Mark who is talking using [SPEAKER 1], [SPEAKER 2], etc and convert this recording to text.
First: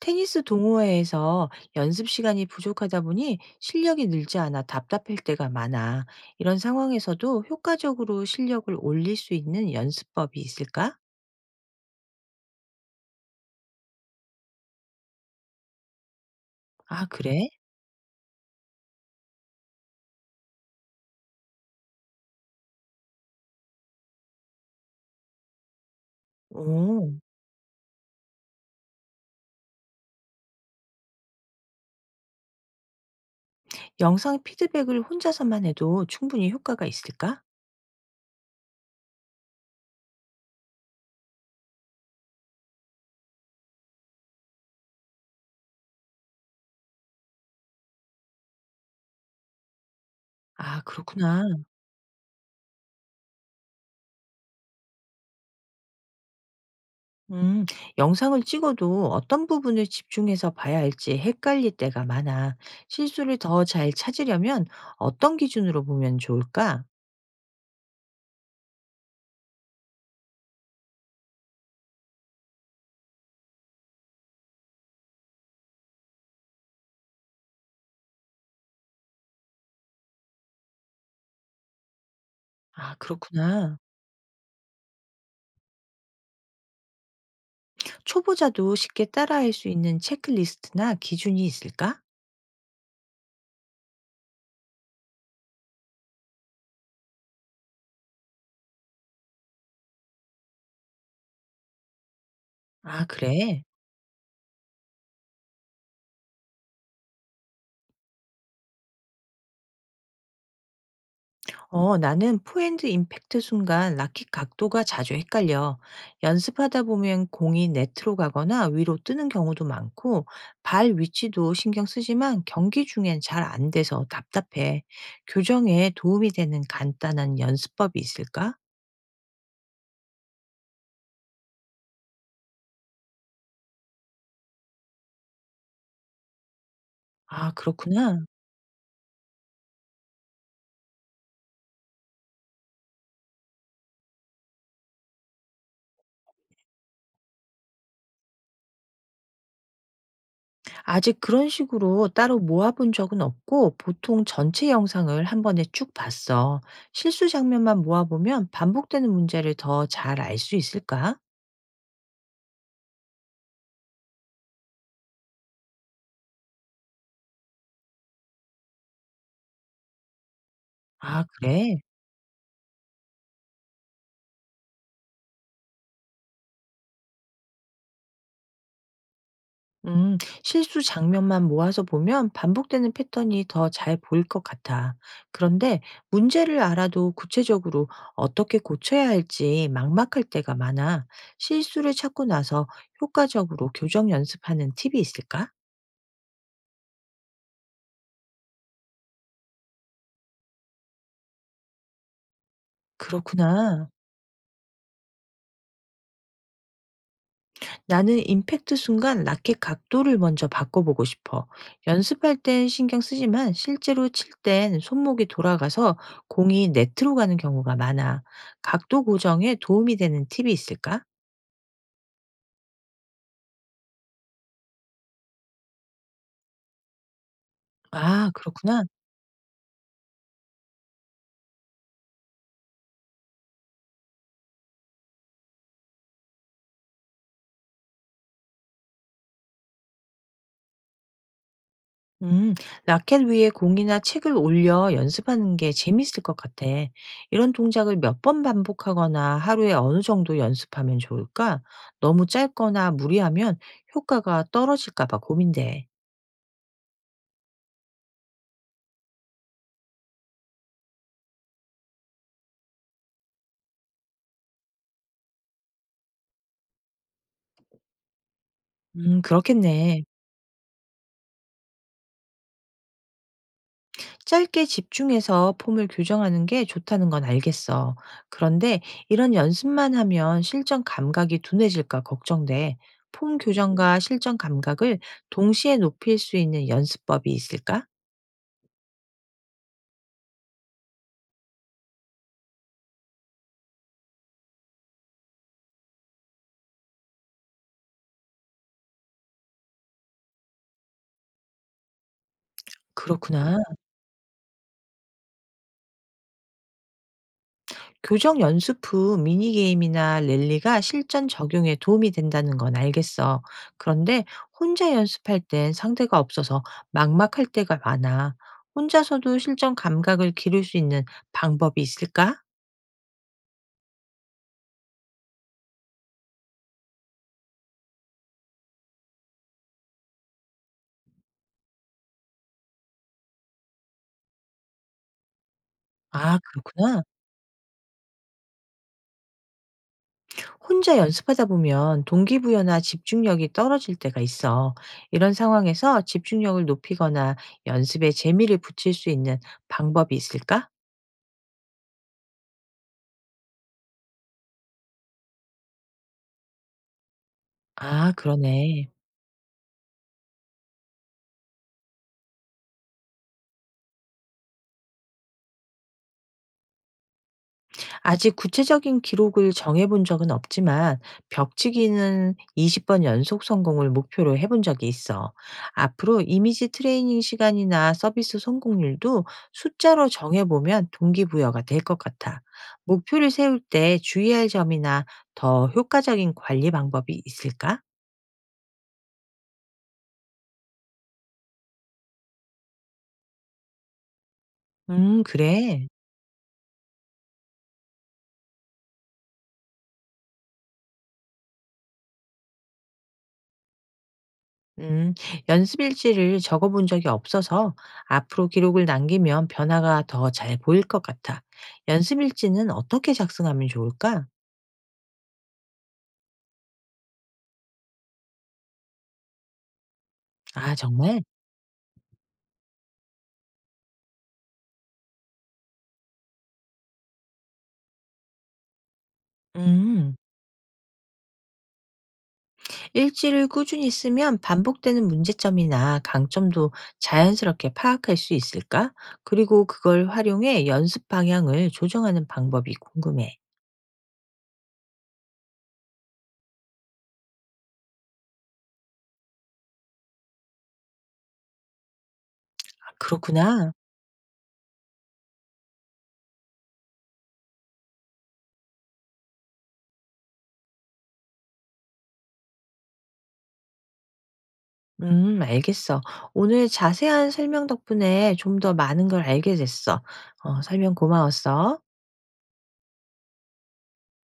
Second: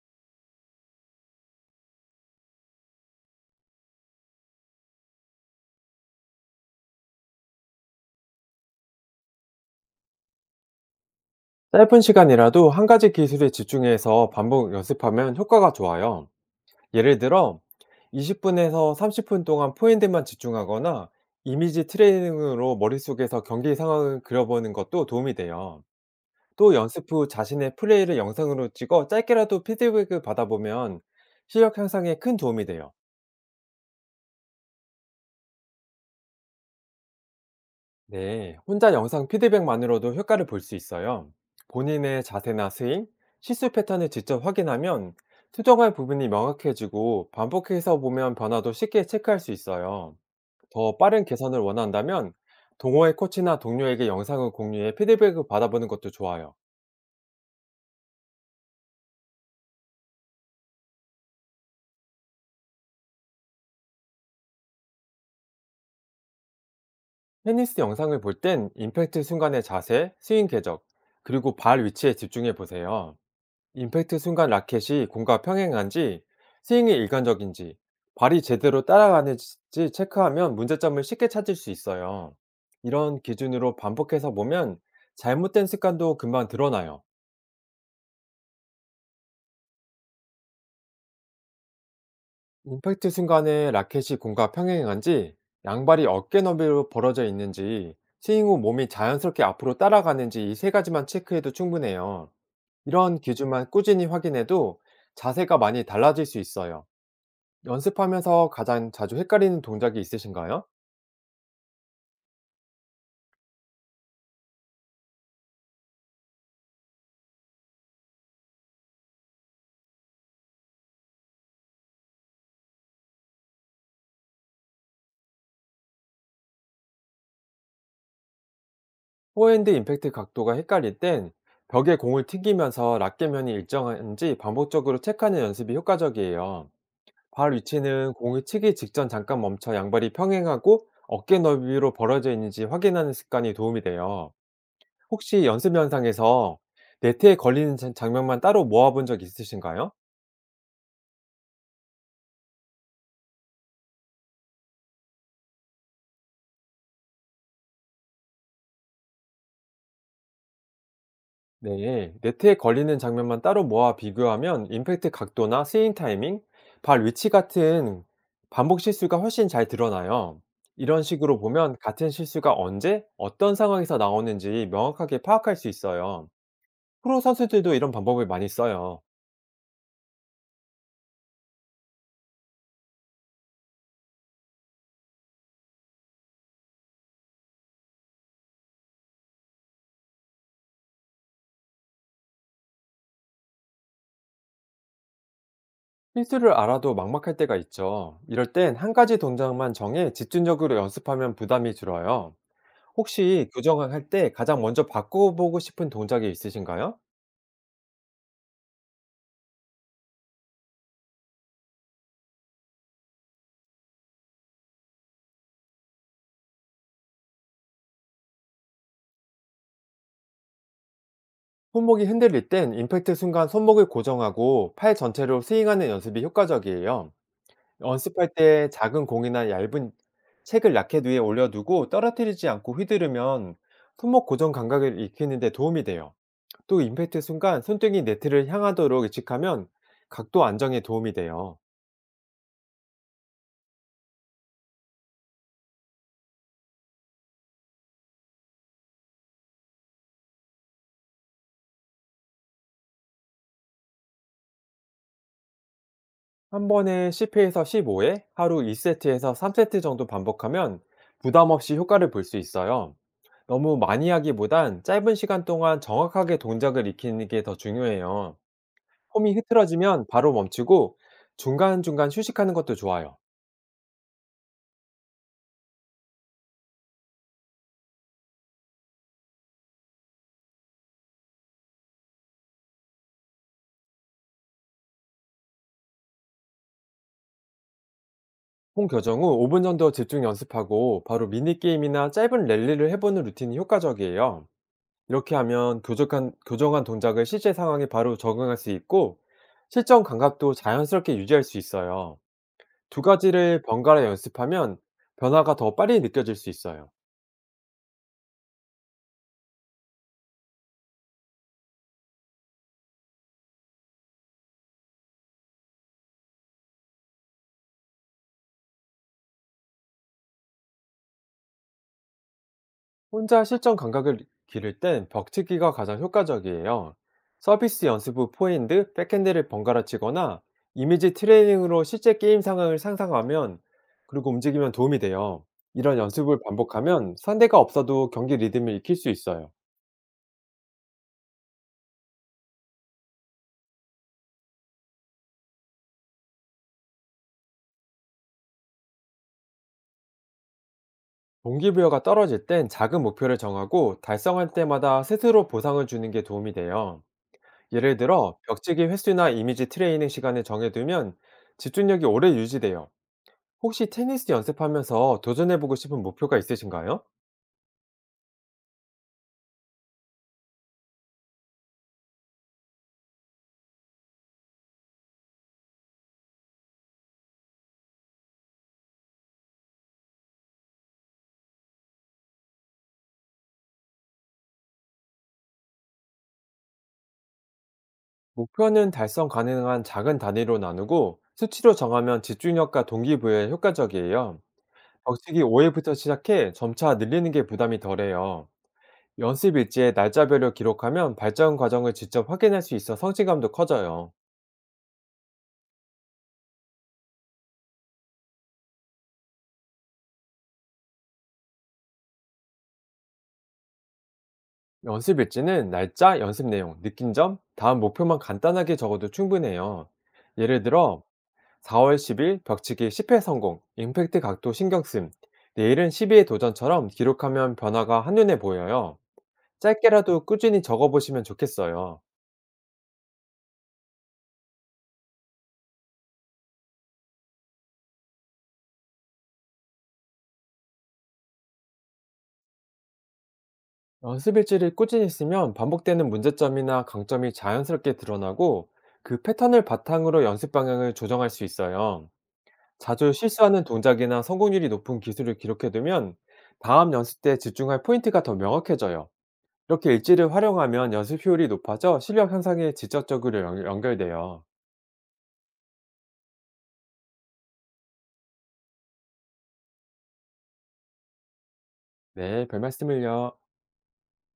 [SPEAKER 1] 테니스 동호회에서 연습 시간이 부족하다 보니 실력이 늘지 않아 답답할 때가 많아. 이런 상황에서도 효과적으로 실력을 올릴 수 있는 연습법이 있을까?
[SPEAKER 2] 짧은 시간이라도 한 가지 기술에 집중해서 반복 연습하면 효과가 좋아요.
[SPEAKER 1] 아,
[SPEAKER 2] 예를
[SPEAKER 1] 그래?
[SPEAKER 2] 들어, 20분에서 30분 동안 포인트만 집중하거나 이미지 트레이닝으로 머릿속에서 경기 상황을 그려보는 것도 도움이 돼요. 또 연습
[SPEAKER 1] 오,
[SPEAKER 2] 후 자신의 플레이를 영상으로 찍어 짧게라도 피드백을 받아보면 실력 향상에 큰 도움이 돼요.
[SPEAKER 1] 영상 피드백을 혼자서만 해도 충분히 효과가 있을까?
[SPEAKER 2] 네, 혼자 영상 피드백만으로도 효과를 볼 수 있어요. 본인의 자세나 스윙, 시수 패턴을 직접 확인하면 수정할 부분이 명확해지고 반복해서 보면 변화도 쉽게 체크할 수 있어요.
[SPEAKER 1] 아,
[SPEAKER 2] 더 빠른
[SPEAKER 1] 그렇구나.
[SPEAKER 2] 개선을 원한다면 동호회 코치나 동료에게 영상을 공유해 피드백을 받아보는 것도 좋아요.
[SPEAKER 1] 음, 영상을 찍어도 어떤 부분을 집중해서 봐야 할지 헷갈릴 때가 많아. 실수를 더 잘 찾으려면 어떤 기준으로 보면 좋을까?
[SPEAKER 2] 테니스 영상을 볼 땐 임팩트 순간의 자세, 스윙 궤적, 그리고 발 위치에 집중해 보세요. 임팩트 순간 라켓이 공과 평행한지, 스윙이 일관적인지, 발이 제대로 따라가는지 체크하면 문제점을 쉽게 찾을 수 있어요.
[SPEAKER 1] 아,
[SPEAKER 2] 이런 기준으로
[SPEAKER 1] 그렇구나.
[SPEAKER 2] 반복해서 보면 잘못된 습관도 금방 드러나요.
[SPEAKER 1] 초보자도 쉽게 따라할 수 있는 체크리스트나 기준이 있을까?
[SPEAKER 2] 임팩트 순간에 라켓이 공과 평행한지, 양발이 어깨 너비로 벌어져 있는지, 스윙 후 몸이 자연스럽게 앞으로 따라가는지 이 세 가지만 체크해도 충분해요.
[SPEAKER 1] 아,
[SPEAKER 2] 이런
[SPEAKER 1] 그래.
[SPEAKER 2] 기준만 꾸준히 확인해도 자세가 많이 달라질 수 있어요. 연습하면서 가장 자주 헷갈리는 동작이 있으신가요?
[SPEAKER 1] 나는 포핸드 임팩트 순간 라켓 각도가 자주 헷갈려. 연습하다 보면 공이 네트로 가거나 위로 뜨는 경우도 많고, 발 위치도 신경 쓰지만 경기 중엔 잘 안 돼서 답답해. 교정에 도움이 되는 간단한 연습법이 있을까?
[SPEAKER 2] 포핸드 임팩트 각도가 헷갈릴 땐 벽에 공을 튕기면서 라켓면이 일정한지 반복적으로 체크하는 연습이 효과적이에요.
[SPEAKER 1] 아,
[SPEAKER 2] 발 위치는
[SPEAKER 1] 그렇구나.
[SPEAKER 2] 공을 치기 직전 잠깐 멈춰 양발이 평행하고 어깨 너비로 벌어져 있는지 확인하는 습관이 도움이 돼요. 혹시 연습 영상에서 네트에 걸리는 장면만 따로 모아본 적 있으신가요?
[SPEAKER 1] 아직 그런 식으로 따로 모아본 적은 없고 보통 전체 영상을 한 번에 쭉 봤어. 실수 장면만 모아보면 반복되는 문제를 더 잘 알 수 있을까?
[SPEAKER 2] 네, 네트에 걸리는 장면만 따로 모아 비교하면 임팩트 각도나 스윙 타이밍, 발 위치 같은 반복 실수가 훨씬 잘 드러나요. 이런
[SPEAKER 1] 아,
[SPEAKER 2] 식으로 보면
[SPEAKER 1] 그래.
[SPEAKER 2] 같은 실수가 언제, 어떤 상황에서 나오는지 명확하게 파악할 수 있어요. 프로 선수들도 이런 방법을 많이 써요.
[SPEAKER 1] 음, 실수 장면만 모아서 보면 반복되는 패턴이 더 잘 보일 것 같아. 그런데 문제를 알아도 구체적으로 어떻게 고쳐야 할지 막막할 때가 많아. 실수를 찾고 나서 효과적으로 교정 연습하는 팁이 있을까?
[SPEAKER 2] 실수를 알아도 막막할 때가 있죠. 이럴 땐 한 가지 동작만 정해 집중적으로 연습하면 부담이 줄어요. 혹시
[SPEAKER 1] 그렇구나.
[SPEAKER 2] 교정할 때 가장 먼저 바꿔보고 싶은 동작이 있으신가요?
[SPEAKER 1] 나는 임팩트 순간 라켓 각도를 먼저 바꿔보고 싶어. 연습할 땐 신경 쓰지만 실제로 칠 땐 손목이 돌아가서 공이 네트로 가는 경우가 많아. 각도 고정에 도움이 되는 팁이 있을까?
[SPEAKER 2] 손목이 흔들릴 땐 임팩트 순간 손목을 고정하고 팔 전체로 스윙하는 연습이 효과적이에요. 연습할
[SPEAKER 1] 아,
[SPEAKER 2] 때
[SPEAKER 1] 그렇구나.
[SPEAKER 2] 작은 공이나 얇은 책을 라켓 위에 올려두고 떨어뜨리지 않고 휘두르면 손목 고정 감각을 익히는 데 도움이 돼요. 또 임팩트 순간 손등이 네트를 향하도록 의식하면 각도 안정에 도움이 돼요.
[SPEAKER 1] 음, 라켓 위에 공이나 책을 올려 연습하는 게 재밌을 것 같아. 이런 동작을 몇 번 반복하거나 하루에 어느 정도 연습하면 좋을까? 너무 짧거나 무리하면 효과가 떨어질까 봐 고민돼.
[SPEAKER 2] 한 번에 10회에서 15회, 하루 2세트에서 3세트 정도 반복하면 부담 없이 효과를 볼 수 있어요. 너무 많이 하기보단 짧은 시간 동안 정확하게 동작을 익히는 게 더 중요해요. 홈이
[SPEAKER 1] 그렇겠네.
[SPEAKER 2] 흐트러지면 바로 멈추고 중간중간 휴식하는 것도 좋아요.
[SPEAKER 1] 짧게 집중해서 폼을 교정하는 게 좋다는 건 알겠어. 그런데 이런 연습만 하면 실전 감각이 둔해질까 걱정돼. 폼 교정과 실전 감각을 동시에 높일 수 있는 연습법이 있을까?
[SPEAKER 2] 홈 교정 후 5분 정도 집중 연습하고 바로 미니게임이나 짧은 랠리를 해보는 루틴이 효과적이에요. 이렇게 하면 교정한 동작을 실제 상황에 바로 적응할 수 있고 실전 감각도 자연스럽게 유지할 수 있어요. 두
[SPEAKER 1] 그렇구나.
[SPEAKER 2] 가지를 번갈아 연습하면 변화가 더 빨리 느껴질 수 있어요.
[SPEAKER 1] 교정 연습 후 미니게임이나 랠리가 실전 적용에 도움이 된다는 건 알겠어. 그런데 혼자 연습할 땐 상대가 없어서 막막할 때가 많아. 혼자서도 실전 감각을 기를 수 있는 방법이 있을까?
[SPEAKER 2] 혼자 실전 감각을 기를 땐 벽치기가 가장 효과적이에요. 서비스 연습 후 포핸드, 백핸드를 번갈아 치거나 이미지 트레이닝으로 실제 게임 상황을 상상하면 그리고 움직이면 도움이 돼요. 이런
[SPEAKER 1] 아,
[SPEAKER 2] 연습을
[SPEAKER 1] 그렇구나.
[SPEAKER 2] 반복하면 상대가 없어도 경기 리듬을 익힐 수 있어요.
[SPEAKER 1] 혼자 연습하다 보면 동기부여나 집중력이 떨어질 때가 있어. 이런 상황에서 집중력을 높이거나 연습에 재미를 붙일 수 있는 방법이 있을까?
[SPEAKER 2] 동기부여가 떨어질 땐 작은 목표를 정하고 달성할 때마다 스스로 보상을 주는 게 도움이 돼요. 예를
[SPEAKER 1] 아,
[SPEAKER 2] 들어 벽지기
[SPEAKER 1] 그러네.
[SPEAKER 2] 횟수나 이미지 트레이닝 시간을 정해두면 집중력이 오래 유지돼요. 혹시 테니스 연습하면서 도전해보고 싶은 목표가 있으신가요?
[SPEAKER 1] 아직 구체적인 기록을 정해본 적은 없지만 벽치기는 20번 연속 성공을 목표로 해본 적이 있어. 앞으로 이미지 트레이닝 시간이나 서비스 성공률도 숫자로 정해보면 동기부여가 될 것 같아. 목표를 세울 때 주의할 점이나 더 효과적인 관리 방법이 있을까?
[SPEAKER 2] 목표는 달성 가능한 작은 단위로 나누고 수치로 정하면 집중력과 동기부여에 효과적이에요. 벽지기
[SPEAKER 1] 그래.
[SPEAKER 2] 5회부터 시작해 점차 늘리는 게 부담이 덜해요. 연습 일지에 날짜별로 기록하면 발전 과정을 직접 확인할 수 있어 성취감도 커져요.
[SPEAKER 1] 음, 연습 일지를 적어본 적이 없어서 앞으로 기록을 남기면 변화가 더 잘 보일 것 같아. 연습 일지는 어떻게 작성하면 좋을까?
[SPEAKER 2] 연습 일지는 날짜, 연습 내용, 느낀 점, 다음 목표만 간단하게 적어도 충분해요. 예를
[SPEAKER 1] 아,
[SPEAKER 2] 들어,
[SPEAKER 1] 정말?
[SPEAKER 2] 4월 10일 벽치기 10회 성공, 임팩트 각도 신경 씀, 내일은 12회 도전처럼 기록하면 변화가 한눈에 보여요.
[SPEAKER 1] 음,
[SPEAKER 2] 짧게라도 꾸준히 적어보시면 좋겠어요.
[SPEAKER 1] 일지를 꾸준히 쓰면 반복되는 문제점이나 강점도 자연스럽게 파악할 수 있을까? 그리고 그걸 활용해 연습 방향을 조정하는 방법이 궁금해.
[SPEAKER 2] 연습 일지를 꾸준히 쓰면 반복되는 문제점이나 강점이 자연스럽게 드러나고 그 패턴을 바탕으로 연습 방향을 조정할 수 있어요.
[SPEAKER 1] 아,
[SPEAKER 2] 자주 실수하는
[SPEAKER 1] 그렇구나.
[SPEAKER 2] 동작이나 성공률이 높은 기술을 기록해두면 다음 연습 때 집중할 포인트가 더 명확해져요. 이렇게 일지를 활용하면 연습 효율이 높아져 실력 향상에 직접적으로 연결돼요.
[SPEAKER 1] 알겠어. 오늘 자세한 설명 덕분에 좀 더 많은 걸 알게 됐어. 설명 고마웠어.
[SPEAKER 2] 네, 별 말씀을요.